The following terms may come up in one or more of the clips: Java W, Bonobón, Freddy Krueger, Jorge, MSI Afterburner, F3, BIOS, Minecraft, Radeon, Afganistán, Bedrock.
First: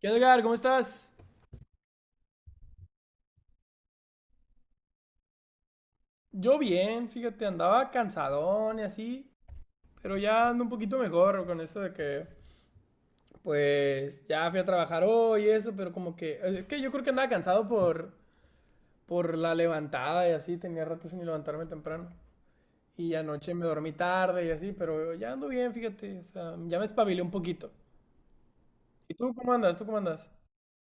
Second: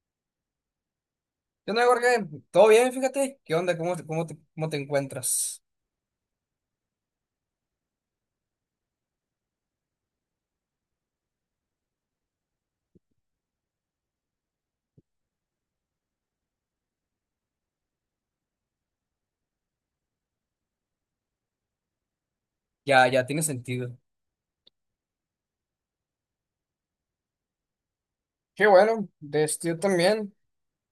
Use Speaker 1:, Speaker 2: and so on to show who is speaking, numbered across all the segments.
Speaker 1: ¿Qué onda, Edgar? ¿Cómo estás?
Speaker 2: ¿Qué onda, Jorge? ¿Todo bien? Fíjate. ¿Qué onda? ¿Cómo te encuentras?
Speaker 1: Yo bien, fíjate, andaba cansadón y así, pero ya ando un poquito mejor con eso de que, pues, ya fui a trabajar hoy y eso, pero como que, es que yo creo que andaba cansado por, la levantada y así, tenía rato sin levantarme temprano.
Speaker 2: Ya,
Speaker 1: Y
Speaker 2: ya tiene
Speaker 1: anoche me dormí
Speaker 2: sentido.
Speaker 1: tarde y así, pero ya ando bien, fíjate, o sea, ya me espabilé un poquito.
Speaker 2: Qué bueno,
Speaker 1: ¿Y tú cómo andas?
Speaker 2: yo también.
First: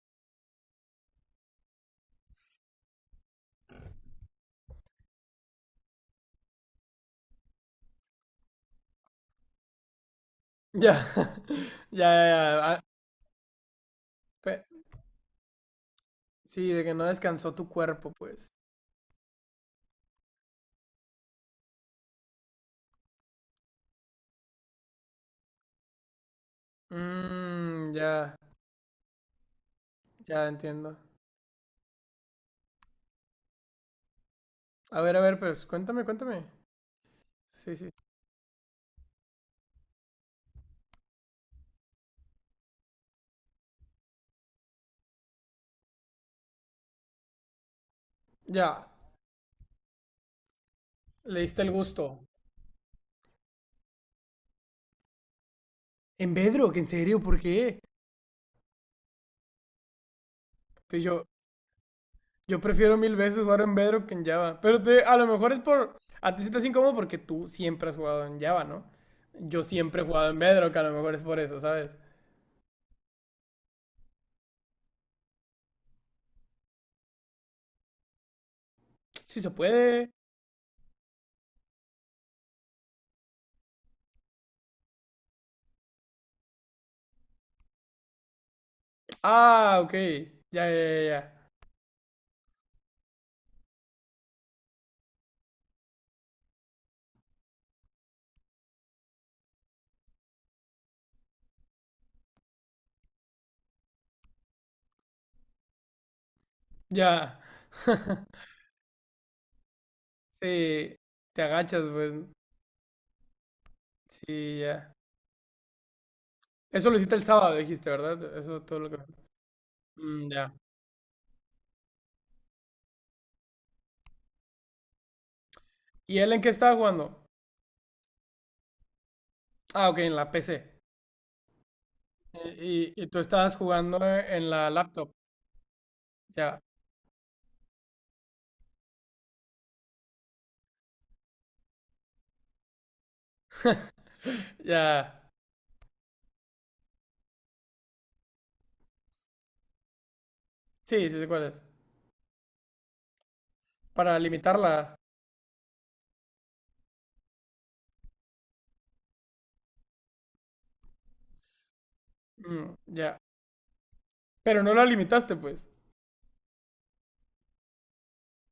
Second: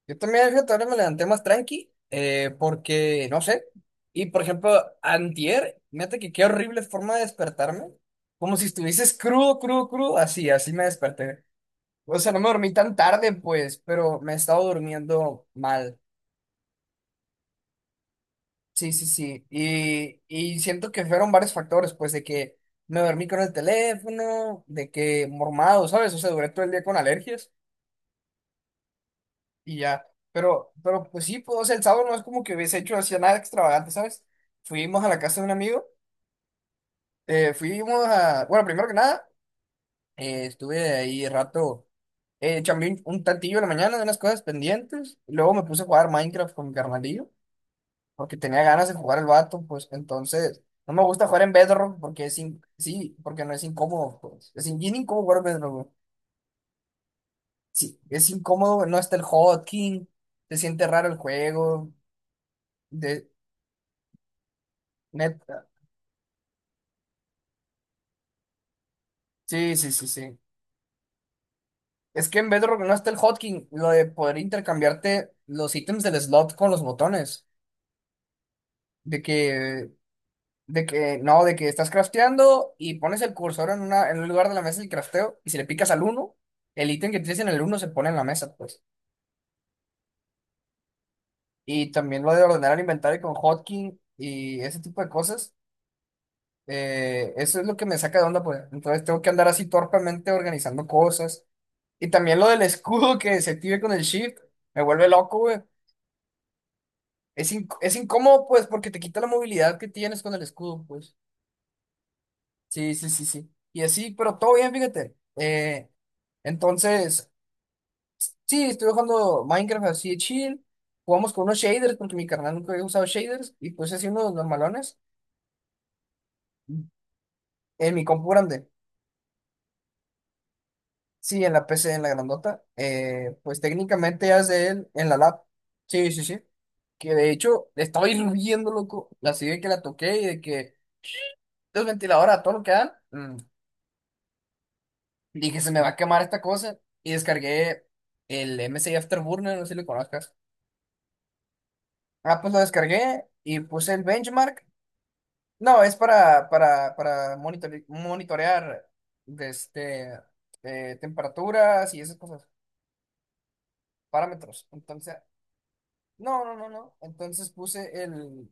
Speaker 2: Yo también, fíjate, ahora me levanté más tranqui, porque, no sé. Y, por ejemplo, antier, fíjate que qué horrible forma de despertarme. Como si estuvieses crudo, crudo, crudo. Así, así me
Speaker 1: Ya,
Speaker 2: desperté.
Speaker 1: ya,
Speaker 2: O
Speaker 1: ya,
Speaker 2: sea, no
Speaker 1: ya,
Speaker 2: me dormí
Speaker 1: ah,
Speaker 2: tan tarde, pues, pero me he
Speaker 1: pe-
Speaker 2: estado durmiendo mal.
Speaker 1: sí, de que no descansó tu cuerpo, pues.
Speaker 2: Sí, sí, sí. Y siento que fueron varios factores, pues, de que me dormí con el teléfono, de que mormado, ¿sabes? O sea, duré todo el día con alergias
Speaker 1: Mmm, ya.
Speaker 2: y ya.
Speaker 1: Ya
Speaker 2: Pero,
Speaker 1: entiendo.
Speaker 2: pero pues sí, pues, o sea, el sábado no es como que hubiese hecho así nada extravagante, ¿sabes? Fuimos a la
Speaker 1: A ver,
Speaker 2: casa de un
Speaker 1: pues
Speaker 2: amigo,
Speaker 1: cuéntame, cuéntame. Sí, sí.
Speaker 2: bueno, primero que nada, estuve ahí rato, chambeé un tantillo en la mañana de unas cosas pendientes. Luego me puse a jugar Minecraft con mi carnalillo, porque tenía
Speaker 1: Ya,
Speaker 2: ganas de jugar el vato. Pues entonces no me gusta
Speaker 1: le
Speaker 2: jugar en
Speaker 1: diste el
Speaker 2: Bedrock
Speaker 1: gusto.
Speaker 2: porque sí, porque no es incómodo, pues. Bien incómodo jugar en Bedrock, güey.
Speaker 1: En Bedrock, ¿en serio? ¿Por qué?
Speaker 2: Sí, es incómodo, no está el hotkey, se siente
Speaker 1: Pues
Speaker 2: raro el
Speaker 1: yo,
Speaker 2: juego,
Speaker 1: yo prefiero mil
Speaker 2: de
Speaker 1: veces jugar en Bedrock que en Java. Pero te, a lo mejor es
Speaker 2: neta.
Speaker 1: por... A ti se te hace incómodo porque tú siempre has jugado en Java, ¿no? Yo
Speaker 2: Sí, sí,
Speaker 1: siempre he
Speaker 2: sí,
Speaker 1: jugado en
Speaker 2: sí.
Speaker 1: Bedrock, a lo mejor es por eso, ¿sabes?
Speaker 2: Es que en Bedrock no está el hotkey, lo de poder intercambiarte los ítems del slot con los botones, de
Speaker 1: Sí se
Speaker 2: que
Speaker 1: puede.
Speaker 2: de que no, de que estás crafteando y pones el cursor en un lugar de la mesa del crafteo, y si le picas al uno, el ítem que tienes en el uno se pone en la mesa, pues.
Speaker 1: Ah, ok. Ya, ya, ya,
Speaker 2: Y también lo de ordenar el inventario con hotkey y ese tipo de cosas. Eso es lo que me saca de onda, pues. Entonces tengo que andar así torpemente organizando cosas. Y también lo del escudo que se active con el shift, me vuelve loco, güey.
Speaker 1: ya.
Speaker 2: Es, inc-
Speaker 1: Ya.
Speaker 2: es incómodo, pues, porque te quita la movilidad que tienes con el escudo,
Speaker 1: Sí,
Speaker 2: pues.
Speaker 1: te agachas, pues.
Speaker 2: Sí, sí, sí, sí. Y así, pero todo
Speaker 1: Sí,
Speaker 2: bien,
Speaker 1: ya.
Speaker 2: fíjate. Eh,
Speaker 1: Eso lo hiciste el
Speaker 2: entonces,
Speaker 1: sábado, dijiste, ¿verdad? Eso
Speaker 2: sí,
Speaker 1: todo lo
Speaker 2: estoy
Speaker 1: que...
Speaker 2: jugando Minecraft así de
Speaker 1: Mm, ya.
Speaker 2: chill. Jugamos con unos shaders, porque mi carnal nunca había usado shaders, y pues así unos normalones.
Speaker 1: ¿Y él en qué estaba jugando?
Speaker 2: En mi compu grande.
Speaker 1: Ah, ok, en la PC.
Speaker 2: Sí, en la PC, en la
Speaker 1: Y,
Speaker 2: grandota.
Speaker 1: y tú
Speaker 2: Eh,
Speaker 1: estabas
Speaker 2: pues
Speaker 1: jugando
Speaker 2: técnicamente
Speaker 1: en la
Speaker 2: hace él en
Speaker 1: laptop.
Speaker 2: la lab. Sí, sí, sí.
Speaker 1: Ya,
Speaker 2: Que de hecho estaba hirviendo, loco. Así de que la toqué y de que los ventiladores a todo lo que dan.
Speaker 1: ya.
Speaker 2: Dije, se me va a quemar esta cosa. Y descargué el MSI Afterburner, no sé si lo conozcas.
Speaker 1: Sí, sí sé cuál es.
Speaker 2: Ah, pues lo descargué y puse el
Speaker 1: Para
Speaker 2: benchmark.
Speaker 1: limitarla.
Speaker 2: No, es para monitorear, de este, temperaturas y esas cosas,
Speaker 1: Mm, ya. Pero
Speaker 2: parámetros.
Speaker 1: no la
Speaker 2: Entonces,
Speaker 1: limitaste, pues.
Speaker 2: no, no, no, no. Entonces puse el,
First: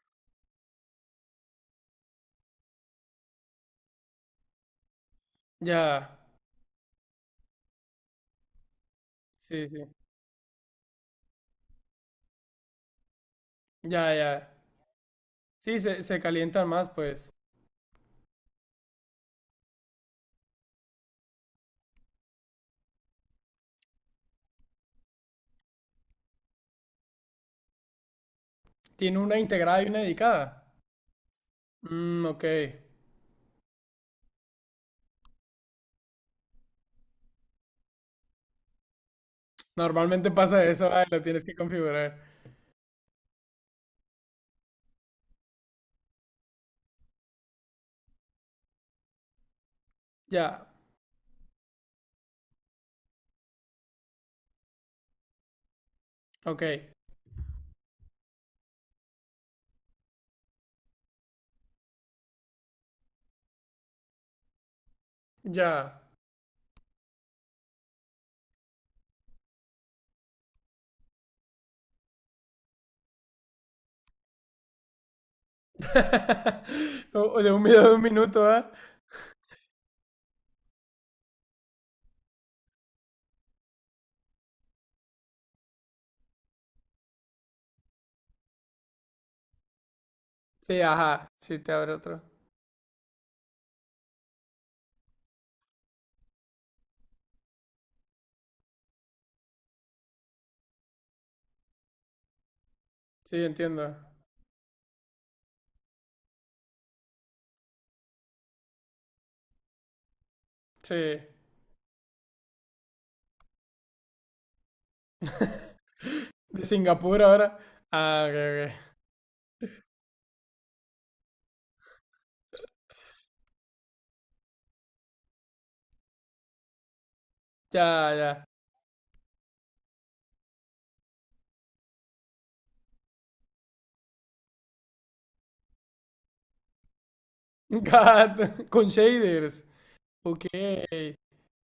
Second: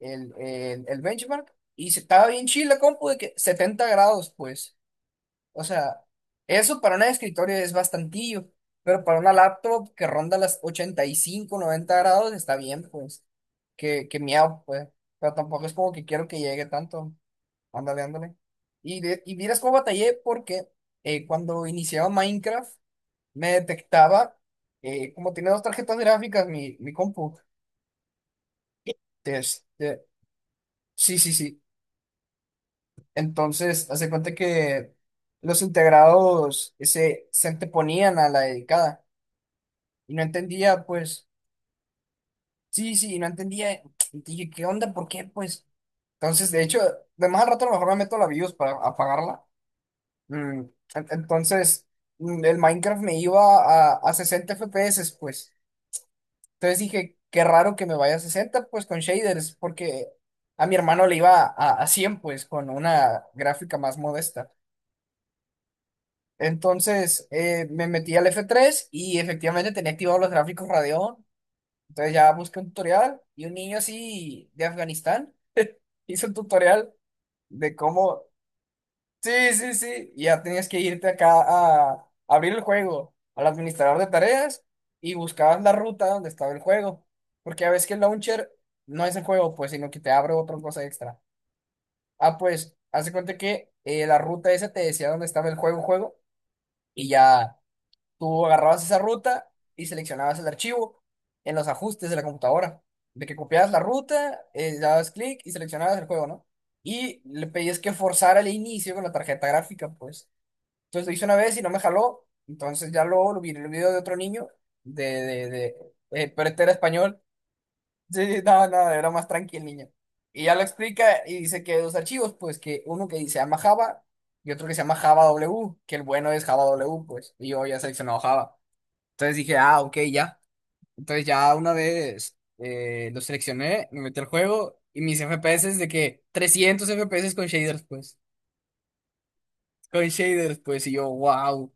Speaker 2: el, el, el benchmark y estaba bien chila, compu, de que 70 grados, pues. O sea,
Speaker 1: Ya.
Speaker 2: eso para un escritorio es bastantillo, pero para una
Speaker 1: Sí, sí.
Speaker 2: laptop que ronda las 85 90 grados está bien, pues. Que,
Speaker 1: Ya,
Speaker 2: que
Speaker 1: ya.
Speaker 2: miau, pues. Pero tampoco es
Speaker 1: Sí,
Speaker 2: como
Speaker 1: se,
Speaker 2: que
Speaker 1: se
Speaker 2: quiero que llegue
Speaker 1: calientan más,
Speaker 2: tanto.
Speaker 1: pues.
Speaker 2: Ándale, ándale. Y miras cómo batallé, porque cuando iniciaba Minecraft me detectaba, como tiene dos tarjetas gráficas mi compu.
Speaker 1: Tiene una integrada y una
Speaker 2: Este,
Speaker 1: dedicada.
Speaker 2: sí, sí, sí.
Speaker 1: Mm, ok.
Speaker 2: Entonces, hace cuenta que los integrados se anteponían a la dedicada, y no
Speaker 1: Normalmente pasa
Speaker 2: entendía,
Speaker 1: eso, ay, lo
Speaker 2: pues,
Speaker 1: tienes que configurar.
Speaker 2: sí, sí, y no entendía. Y dije, ¿qué onda? ¿Por qué? Pues, entonces, de hecho, de más al rato a lo mejor me meto a la BIOS para apagarla. Mm,
Speaker 1: Ya.
Speaker 2: Entonces, el Minecraft me iba a 60 FPS, pues.
Speaker 1: Ok.
Speaker 2: Entonces dije, qué raro que me vaya a 60, pues, con shaders, porque a mi hermano le iba a cien, pues, con una gráfica más modesta.
Speaker 1: Ya.
Speaker 2: Entonces, me metí al F3 y efectivamente tenía activados los gráficos Radeon. Entonces ya busqué un tutorial, y un niño así de Afganistán hizo un tutorial
Speaker 1: O- o De un
Speaker 2: de
Speaker 1: video de un
Speaker 2: cómo...
Speaker 1: minuto, ¿ah?
Speaker 2: Sí, sí, sí. Y ya tenías que irte acá a abrir el juego al administrador de tareas y buscabas la ruta donde estaba el juego. Porque a veces que el launcher no es el juego, pues, sino que te abre otra
Speaker 1: Sí,
Speaker 2: cosa extra.
Speaker 1: ajá. Sí, te abre otro.
Speaker 2: Ah, pues, hace cuenta que la ruta esa te decía dónde estaba el juego, juego, y ya. Tú agarrabas esa ruta y seleccionabas el archivo en los ajustes de la computadora. De que
Speaker 1: Sí,
Speaker 2: copiabas la
Speaker 1: entiendo.
Speaker 2: ruta, dabas clic y seleccionabas el juego, ¿no? Y le pedías que forzara el inicio con la tarjeta gráfica, pues.
Speaker 1: Sí.
Speaker 2: Entonces lo hice una vez y no me jaló. Entonces ya luego lo vi en el video de otro niño, de, de, de, pero
Speaker 1: De
Speaker 2: este era
Speaker 1: Singapur
Speaker 2: español.
Speaker 1: ahora. Ah, ok,
Speaker 2: Sí, no,
Speaker 1: ok.
Speaker 2: no, era más tranqui el niño. Y ya lo explica y dice que hay dos archivos, pues, que uno que se llama Java y otro que se llama Java W, que el bueno es Java W, pues. Y yo ya
Speaker 1: Ya,
Speaker 2: seleccionado
Speaker 1: ya.
Speaker 2: Java. Entonces dije, ah, ok, ya. Entonces ya una vez lo seleccioné, me metí al juego, y mis FPS de que 300 FPS con
Speaker 1: God
Speaker 2: shaders, pues.
Speaker 1: con shaders.
Speaker 2: Con
Speaker 1: Ok.
Speaker 2: shaders, pues. Y yo, wow.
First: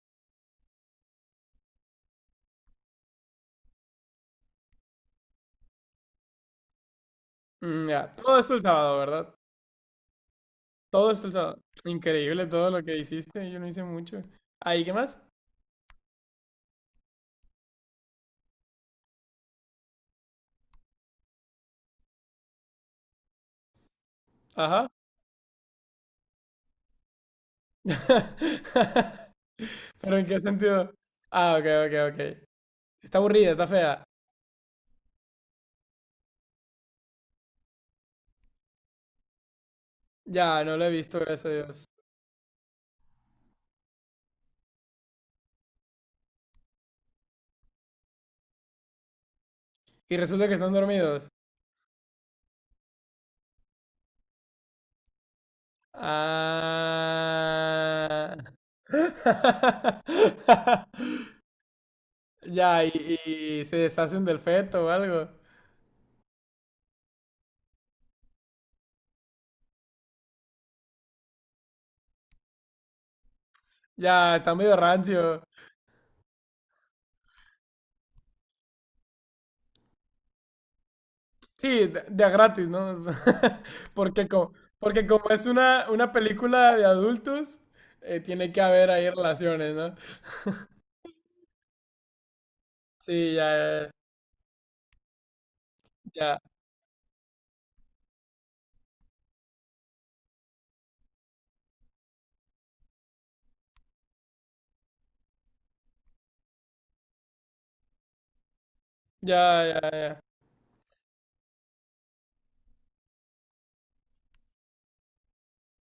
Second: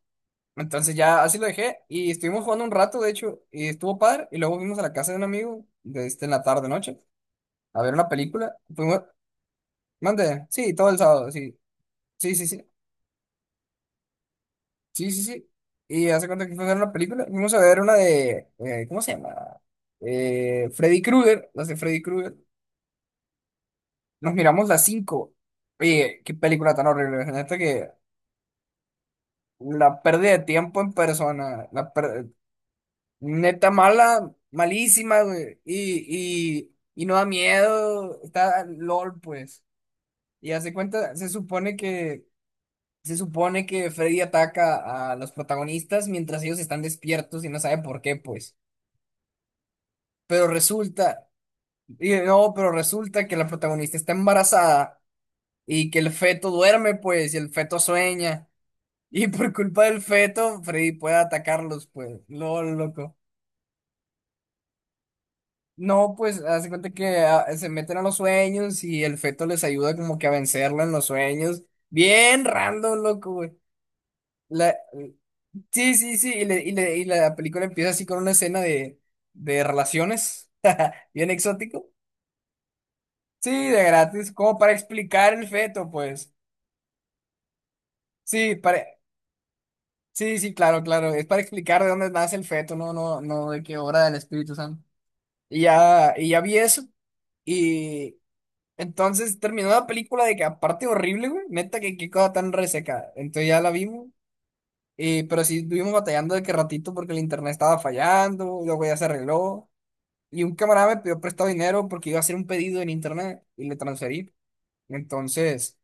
Speaker 2: Entonces ya así lo dejé, y estuvimos jugando un rato, de hecho, y estuvo padre. Y luego fuimos a la casa de un amigo en la tarde, noche, a
Speaker 1: Mm,
Speaker 2: ver una
Speaker 1: ya. Todo esto
Speaker 2: película.
Speaker 1: el sábado,
Speaker 2: Fuimos,
Speaker 1: ¿verdad?
Speaker 2: mande, sí, todo el
Speaker 1: Todo esto
Speaker 2: sábado,
Speaker 1: el
Speaker 2: sí.
Speaker 1: sábado.
Speaker 2: Sí, sí,
Speaker 1: Increíble
Speaker 2: sí.
Speaker 1: todo lo que hiciste. Yo no hice mucho. Ahí, ¿qué
Speaker 2: Sí,
Speaker 1: más?
Speaker 2: sí, sí. Y hace cuenta que fuimos a ver una película. Fuimos a ver una de, ¿cómo se llama? Freddy Krueger, las de Freddy Krueger. Nos miramos las
Speaker 1: Ajá.
Speaker 2: cinco. Oye, qué película tan horrible. Neta que la
Speaker 1: Pero ¿en
Speaker 2: pérdida
Speaker 1: qué
Speaker 2: de tiempo
Speaker 1: sentido?
Speaker 2: en
Speaker 1: Ah, ok,
Speaker 2: persona.
Speaker 1: ok, ok. Está aburrida, está
Speaker 2: Neta
Speaker 1: fea.
Speaker 2: mala, malísima, güey. Y no da miedo. Está LOL, pues. Y
Speaker 1: Ya,
Speaker 2: hace
Speaker 1: no lo he
Speaker 2: cuenta,
Speaker 1: visto,
Speaker 2: se
Speaker 1: gracias a
Speaker 2: supone
Speaker 1: Dios.
Speaker 2: que, se supone que Freddy ataca a los protagonistas mientras ellos están despiertos y no sabe por qué, pues.
Speaker 1: Y resulta
Speaker 2: Pero
Speaker 1: que están
Speaker 2: resulta,
Speaker 1: dormidos.
Speaker 2: y no, pero resulta que la protagonista está embarazada, y que el feto duerme, pues, y el feto
Speaker 1: Ah.
Speaker 2: sueña. Y por culpa del feto, Freddy puede atacarlos, pues. LOL,
Speaker 1: Ya,
Speaker 2: loco.
Speaker 1: y se deshacen del feto o algo.
Speaker 2: No, pues, hace cuenta que ah, se meten a los sueños y el feto les ayuda como que a vencerlo en los sueños. Bien random, loco, güey.
Speaker 1: Ya, está
Speaker 2: La-
Speaker 1: medio rancio.
Speaker 2: Sí, sí, sí. Y la película empieza así con una escena de relaciones. Bien
Speaker 1: Sí,
Speaker 2: exótico.
Speaker 1: de a gratis, ¿no?
Speaker 2: Sí, de
Speaker 1: Porque
Speaker 2: gratis.
Speaker 1: como,
Speaker 2: Como para
Speaker 1: porque como
Speaker 2: explicar
Speaker 1: es
Speaker 2: el feto,
Speaker 1: una
Speaker 2: pues.
Speaker 1: película de adultos, tiene
Speaker 2: Sí,
Speaker 1: que
Speaker 2: para...
Speaker 1: haber ahí relaciones, ¿no?
Speaker 2: Sí, sí, claro, claro. Es para explicar de dónde nace el feto, no, no,
Speaker 1: Sí,
Speaker 2: no, de qué
Speaker 1: ya,
Speaker 2: obra del Espíritu Santo. Y ya
Speaker 1: ya,
Speaker 2: vi eso. Y entonces terminó la película, de que aparte horrible, güey. Neta, que qué cosa tan reseca. Entonces ya la vimos. Pero sí estuvimos batallando de que ratito porque el internet estaba fallando. Luego ya se
Speaker 1: ya,
Speaker 2: arregló.
Speaker 1: ya, ya.
Speaker 2: Y un camarada me pidió prestado dinero porque iba a hacer un pedido en internet y le transferí. Entonces,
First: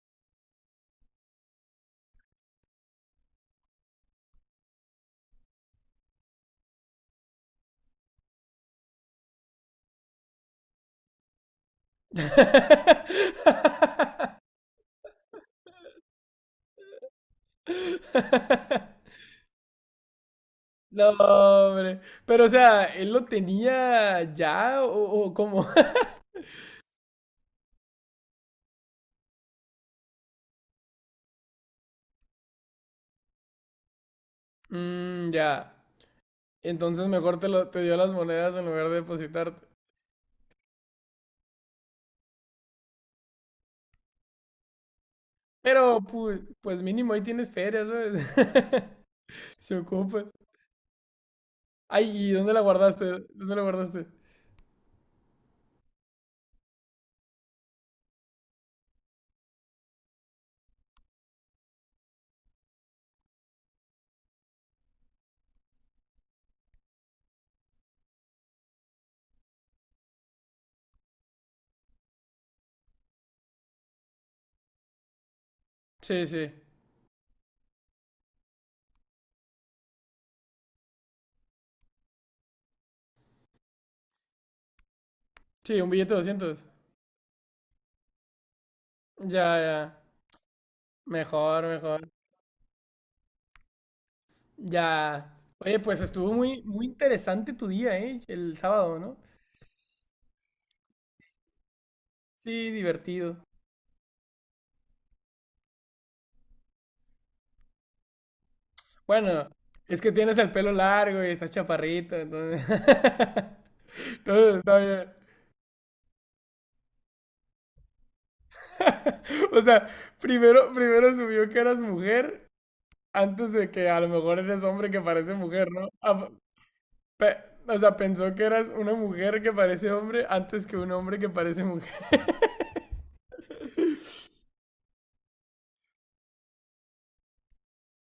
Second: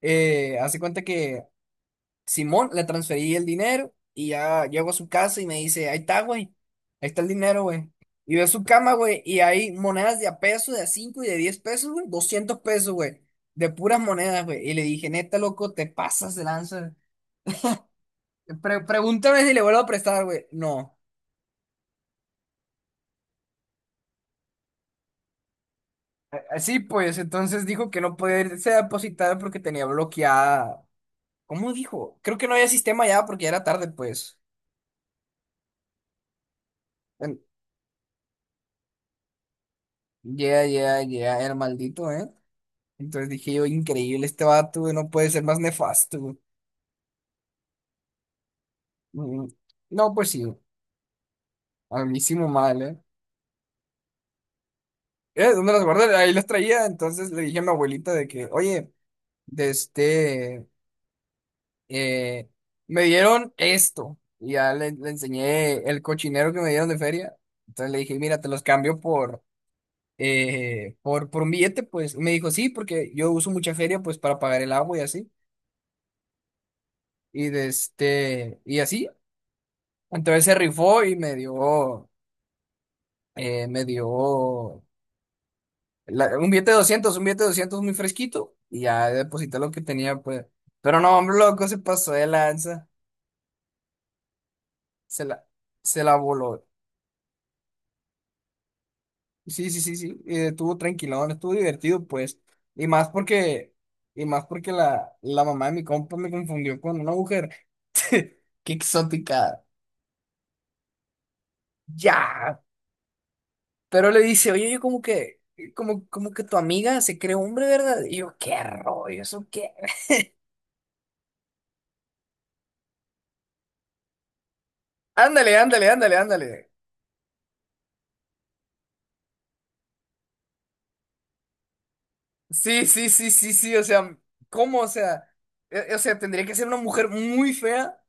Speaker 2: hace cuenta que, Simón, le transferí el dinero y ya llego a su casa y me dice, ahí está, güey, ahí está el dinero, güey. Y veo su cama, güey, y hay monedas de a peso, de a cinco y de 10 pesos, güey, 200 pesos, güey, de puras monedas, güey. Y le dije, neta, loco, te pasas de lanza.
Speaker 1: Ya.
Speaker 2: Pregúntame si le vuelvo a prestar, güey. No.
Speaker 1: No, hombre. Pero, o sea, ¿él lo tenía ya o cómo?
Speaker 2: Así pues, entonces dijo que no podía irse a depositar porque tenía bloqueada. ¿Cómo dijo? Creo que no había sistema ya porque ya era tarde, pues.
Speaker 1: Mm, ya. Entonces mejor
Speaker 2: En-
Speaker 1: te, lo, te dio las monedas en lugar de depositarte.
Speaker 2: Ya, ya, ya, el maldito, ¿eh? Entonces dije yo, increíble, este vato, güey, no puede ser más
Speaker 1: Pero,
Speaker 2: nefasto, güey.
Speaker 1: pues, pues mínimo ahí tienes feria, ¿sabes?
Speaker 2: Mm,
Speaker 1: Se
Speaker 2: no,
Speaker 1: ocupa.
Speaker 2: pues sí, a
Speaker 1: Ay,
Speaker 2: mí
Speaker 1: ¿y
Speaker 2: sí me
Speaker 1: dónde la
Speaker 2: mal, ¿eh?
Speaker 1: guardaste? ¿Dónde la guardaste?
Speaker 2: ¿Dónde las guardé? Ahí las traía. Entonces le dije a mi abuelita de que, oye, de este, eh, me dieron esto. Y ya le enseñé el cochinero que me dieron de feria. Entonces le dije, mira, te los cambio por un billete, pues. Y me dijo, sí, porque yo uso mucha feria, pues, para pagar el agua y así.
Speaker 1: Sí, sí.
Speaker 2: Y así. Entonces se rifó y me dio. eh, me dio
Speaker 1: Sí, un billete de
Speaker 2: la- un
Speaker 1: 200.
Speaker 2: billete de 200 muy fresquito, y ya
Speaker 1: Ya,
Speaker 2: deposité lo que
Speaker 1: ya.
Speaker 2: tenía, pues. Pero no, hombre,
Speaker 1: Mejor,
Speaker 2: loco, se
Speaker 1: mejor.
Speaker 2: pasó de lanza, se
Speaker 1: Ya.
Speaker 2: la,
Speaker 1: Oye, pues
Speaker 2: se la
Speaker 1: estuvo muy,
Speaker 2: voló.
Speaker 1: muy interesante tu día, ¿eh? El sábado, ¿no?
Speaker 2: Sí, sí, sí, sí, y estuvo tranquilón, estuvo divertido, pues.
Speaker 1: Sí,
Speaker 2: Y más
Speaker 1: divertido.
Speaker 2: porque, y más porque la mamá de mi compa me confundió con una mujer, qué
Speaker 1: Bueno,
Speaker 2: exótica,
Speaker 1: es que tienes el pelo largo y estás chaparrito,
Speaker 2: ya.
Speaker 1: entonces.
Speaker 2: Pero le dice,
Speaker 1: Todo
Speaker 2: oye,
Speaker 1: está
Speaker 2: yo como
Speaker 1: bien.
Speaker 2: que, como, como que tu amiga se cree hombre, ¿verdad? Y yo, qué rollo, eso
Speaker 1: O
Speaker 2: qué.
Speaker 1: sea, primero, primero subió que eras mujer antes de que a lo mejor eres hombre que parece
Speaker 2: Ándale,
Speaker 1: mujer, ¿no?
Speaker 2: ándale, ándale, ándale.
Speaker 1: Pe- o sea, pensó que eras una mujer que parece hombre antes que un hombre que parece mujer.
Speaker 2: Sí, sí, sí, sí, sí, o sea, ¿cómo? O sea, tendría que ser una mujer muy fea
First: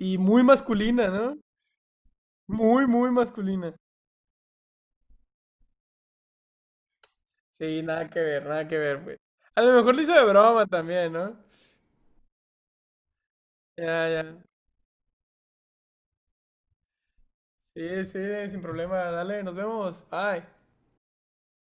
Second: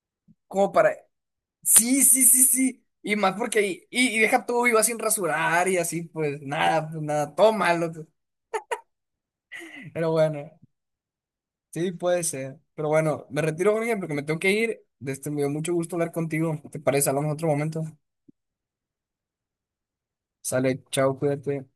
Speaker 1: Y muy
Speaker 2: como para...
Speaker 1: masculina, ¿no?
Speaker 2: Sí, sí, sí, sí,
Speaker 1: Muy, muy
Speaker 2: y más porque
Speaker 1: masculina.
Speaker 2: ahí, y deja todo viva sin rasurar y así, pues nada, todo
Speaker 1: Sí,
Speaker 2: malo, pues.
Speaker 1: nada que ver, nada que ver, pues. A lo mejor lo
Speaker 2: Pero
Speaker 1: hizo de
Speaker 2: bueno,
Speaker 1: broma también, ¿no?
Speaker 2: sí, puede ser, pero bueno, me retiro, Jorge,
Speaker 1: Ya,
Speaker 2: porque me tengo
Speaker 1: ya.
Speaker 2: que ir, me dio mucho gusto hablar contigo. ¿Te parece? Hablamos en otro momento,
Speaker 1: Sí, sí, sin problema. Dale, nos vemos. Bye.
Speaker 2: sale, chao, cuídate.